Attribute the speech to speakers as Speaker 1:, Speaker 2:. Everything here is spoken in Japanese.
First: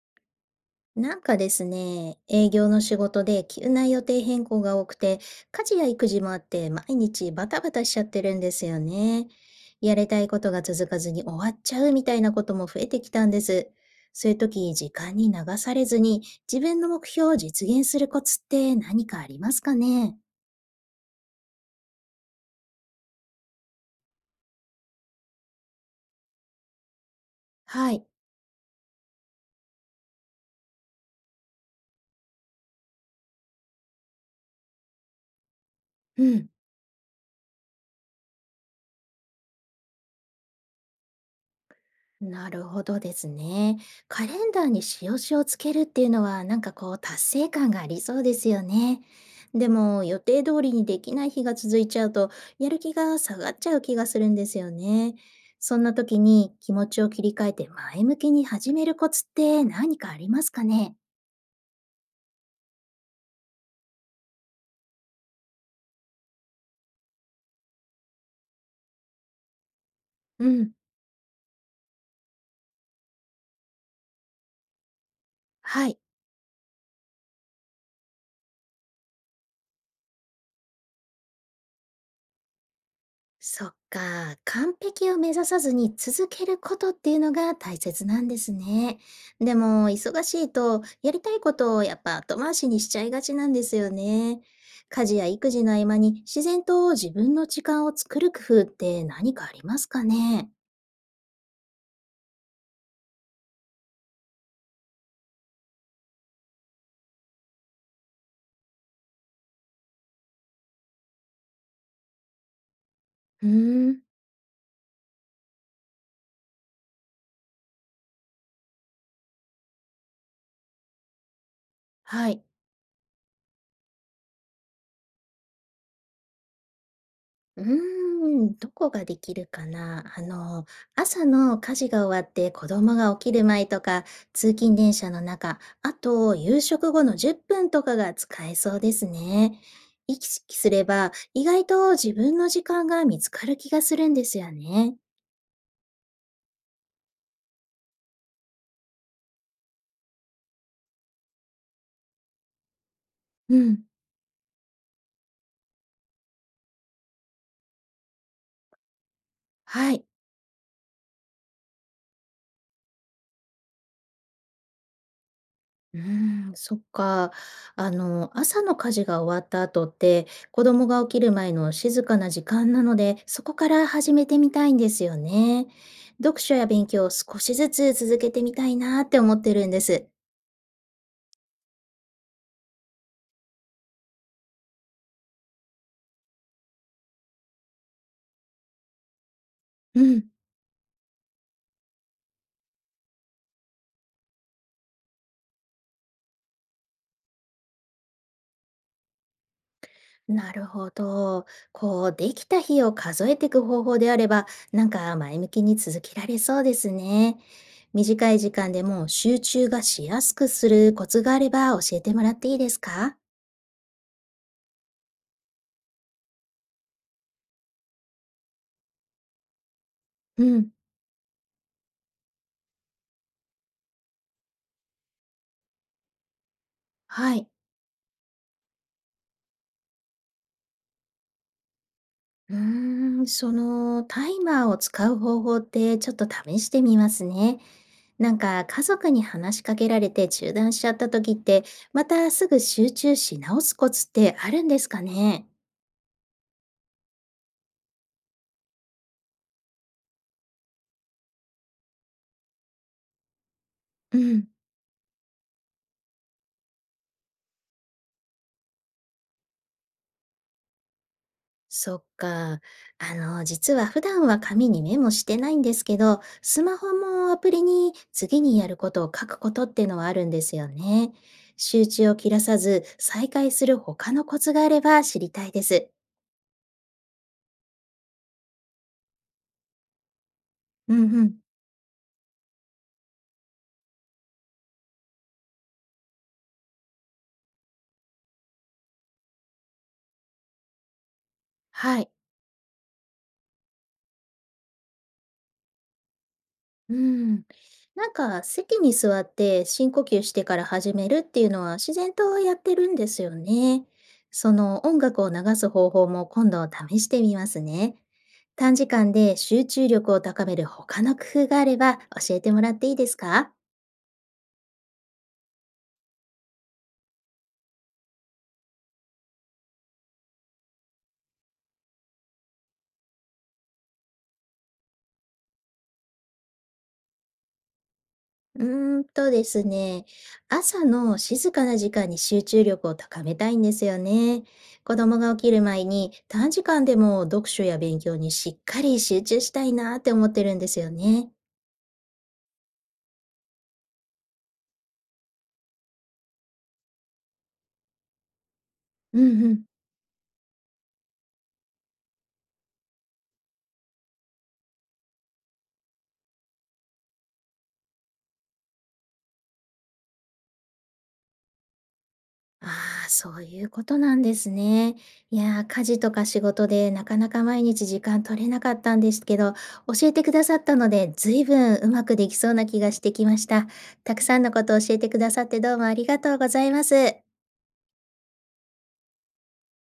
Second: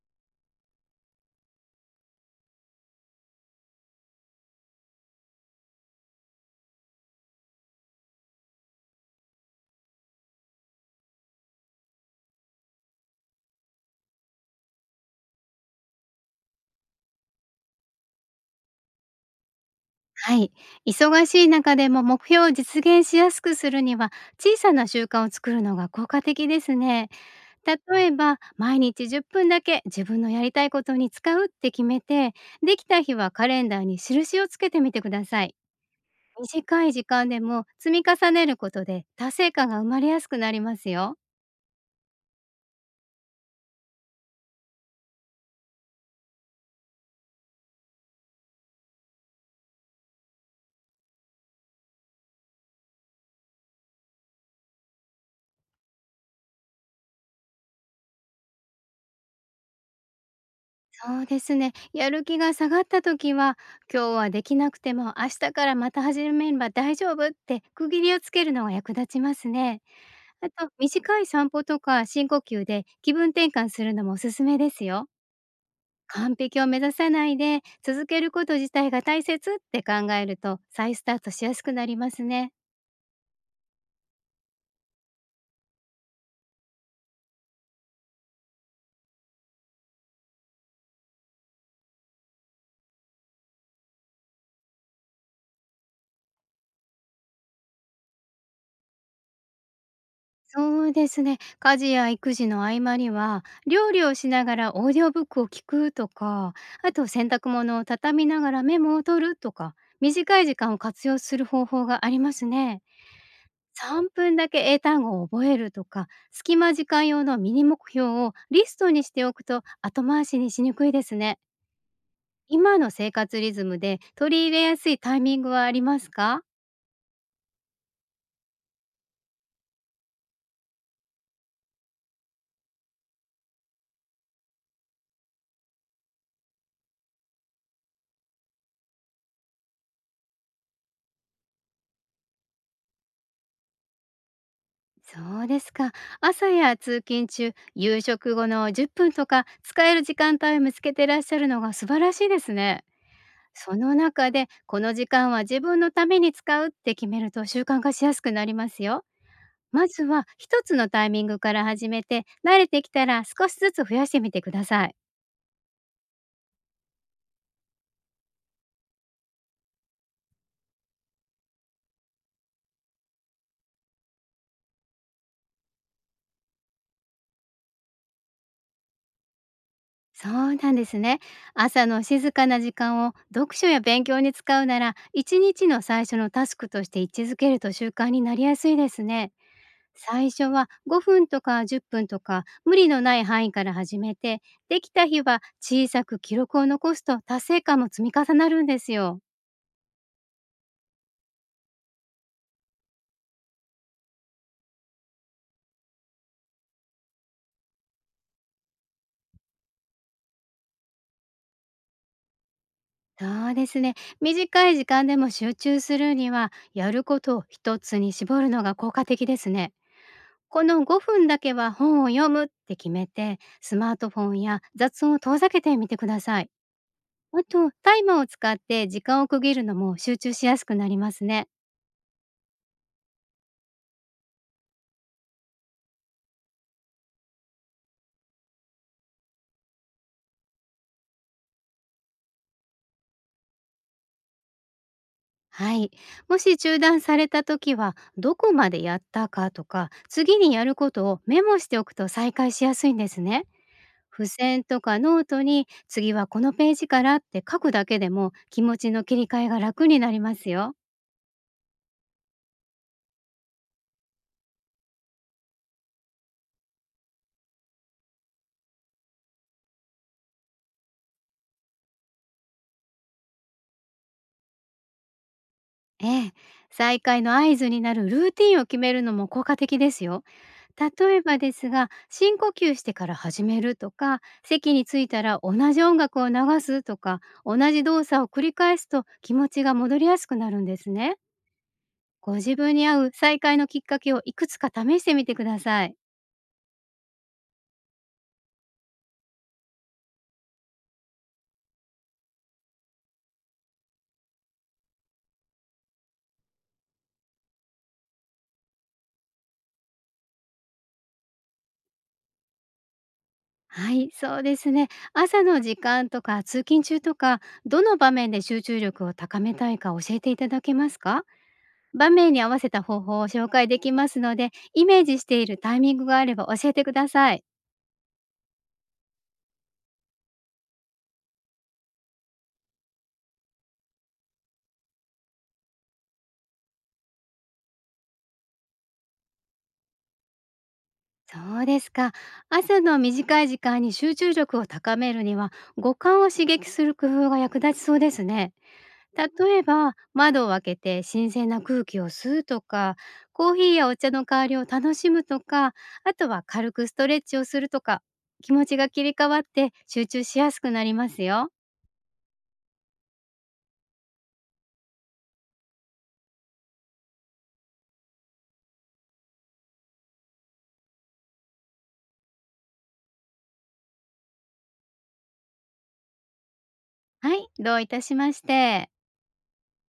Speaker 1: なんかですね、営業の仕事で急な予定変更が多くて、家事や育児もあって毎日バタバタしちゃってるんですよね。やりたいことが続かずに終わっちゃうみたいなことも増えてきたんです。そういう時、時間に流されずに自分の目標を実現するコツって何かありますかね？
Speaker 2: はい。忙しい中でも目標を実現しやすくするには、小さな習慣を作るのが効果的ですね。
Speaker 1: は
Speaker 2: 例
Speaker 1: い。
Speaker 2: えば、毎日10分だけ自分のやりたいことに使うって決めて、できた日はカレンダーに印をつけてみてください。
Speaker 1: うん。
Speaker 2: 短い時間でも積み重ねることで達成感が生まれやすくなりますよ。
Speaker 1: なるほどですね。カレンダーに印をつけるっていうのは、なんかこう、達成感がありそうですよね。でも、予定通りにできない日が続いちゃうと、やる気が下がっちゃう気がするんですよね。そんな時に気持ちを切り替えて前向きに始めるコツって何かありますかね？
Speaker 2: そうですね。やる気が下がった時は、今日はできなくても明日からまた始めれば大丈夫って区切りをつけるのが役立ちますね。
Speaker 1: う
Speaker 2: あと、
Speaker 1: ん。
Speaker 2: 短い散歩とか深呼吸で気分転換するのもおすすめですよ。
Speaker 1: はい。
Speaker 2: 完璧を目指さないで続けること自体が大切って考えると再スタートしやすくなりますね。
Speaker 1: そっか、完璧を目指さずに続けることっていうのが大切なんですね。でも、忙しいと、やりたいことをやっぱ後回しにしちゃいがちなんですよね。家事や育児の合間に自然と自分の時間を作る工夫って何かありますかね？
Speaker 2: そうですね。家事や育児の合間には料理をしながらオーディオブックを聞くとか、あと洗濯物を畳みながらメモを取るとか、短い時間を活用する方法がありますね。
Speaker 1: うーん。
Speaker 2: 3分だけ英単語を覚えるとか、隙間時間用のミニ目標をリストにしておくと後回しにしにくいですね。
Speaker 1: はい。
Speaker 2: 今の生活リズムで取り入れやすいタイミングはありますか？
Speaker 1: うーん、どこができるかな。朝の家事が終わって子供が起きる前とか、通勤電車の中、あと夕食後の10分とかが使えそうですね。意識すれば意外と自分の時間が見つかる気がするんですよね。
Speaker 2: そうですか。朝や通勤中、夕食後の10分とか使える時間帯を見つけてらっしゃるのが素晴らしいですね。
Speaker 1: う
Speaker 2: そ
Speaker 1: ん。
Speaker 2: の中でこの時間は自分のために使うって決めると習慣化しやすくなりますよ。ま
Speaker 1: は
Speaker 2: ず
Speaker 1: い。
Speaker 2: は一つのタイミングから始めて、慣れてきたら少しずつ増やしてみてください。
Speaker 1: うーん、そっか。朝の家事が終わった後って、子供が起きる前の静かな時間なので、そこから始めてみたいんですよね。読書や勉強を少しずつ続けてみたいなって思ってるんです。
Speaker 2: そうなんですね。朝の静かな時間を読書や勉強に使うなら、一日の最初のタスクとして位置づけると習慣になりやすいですね。
Speaker 1: う
Speaker 2: 最
Speaker 1: ん。
Speaker 2: 初は5分とか10分とか無理のない範囲から始めて、できた日は小さく記録を残すと達成感も積み重なるんですよ。
Speaker 1: なるほど。こう、できた日を数えていく方法であれば、なんか前向きに続けられそうですね。短い時間でも集中がしやすくするコツがあれば教えてもらっていいですか？
Speaker 2: そうですね。短い時間でも集中するには、やることを一つに絞るのが効果的ですね。
Speaker 1: う
Speaker 2: こ
Speaker 1: ん。
Speaker 2: の5分だけは本を読むって決めて、スマートフォンや雑音を遠ざけてみてください。
Speaker 1: は
Speaker 2: あ
Speaker 1: い。
Speaker 2: と、タイマーを使って時間を区切るのも集中しやすくなりますね。
Speaker 1: うーん、そのタイマーを使う方法ってちょっと試してみますね。なんか家族に話しかけられて中断しちゃった時って、またすぐ集中し直すコツってあるんですかね？
Speaker 2: はい。もし中断された時は、どこまでやったかとか、次にやることをメモしておくと再開しやすいんですね。
Speaker 1: う
Speaker 2: 付
Speaker 1: ん、
Speaker 2: 箋とかノートに次はこのページからって書くだけでも気持ちの切り替えが楽になりますよ。
Speaker 1: そっか。実は普段は紙にメモしてないんですけど、スマホもアプリに次にやることを書くことってのはあるんですよね。集中を切らさず再開する他のコツがあれば知りたいです。
Speaker 2: ええ、再開の合図になるルーティンを決めるのも効果的ですよ。
Speaker 1: うん
Speaker 2: 例え
Speaker 1: うん。
Speaker 2: ばですが、深呼吸してから始めるとか、席に着いたら同じ音楽を流すとか、同じ動作を繰り返すと気持ちが戻りやすくなるんですね。
Speaker 1: はい。
Speaker 2: ご自分に合う再開のきっかけをいくつか試してみてください。
Speaker 1: うん。なんか席に座って深呼吸してから始めるっていうのは自然とやってるんですよね。その音楽を流す方法も今度試してみますね。短時間で集中力を高める他の工夫があれば教えてもらっていいですか？
Speaker 2: はい、そうですね。朝の時間とか通勤中とか、どの場面で集中力を高めたいか教えていただけますか？場面に合わせた方法を紹介できますので、イメージしているタイミングがあれば教えてください。
Speaker 1: うーんとですね、朝の静かな時間に集中力を高めたいんですよね。子供が起きる前に短時間でも読書や勉強にしっかり集中したいなって思ってるんですよね。
Speaker 2: そうですか。朝の短い時間に集中力を高めるには、五感を刺激する工夫が役立ちそうですね。
Speaker 1: うんう
Speaker 2: 例え
Speaker 1: ん。
Speaker 2: ば、窓を開けて新鮮な空気を吸うとか、コーヒーやお茶の代わりを楽しむとか、あとは軽くストレッチをするとか、気持ちが切り替わって集中しやすくなりますよ。
Speaker 1: ああ、そういうことなんですね。いやー、家事とか仕事でなかなか毎日時間取れなかったんですけど、教えてくださったので、ずいぶんうまくできそうな気がしてきました。たくさんのことを教えてくださってどうもありがとうございます。
Speaker 2: はい、どういたしまして。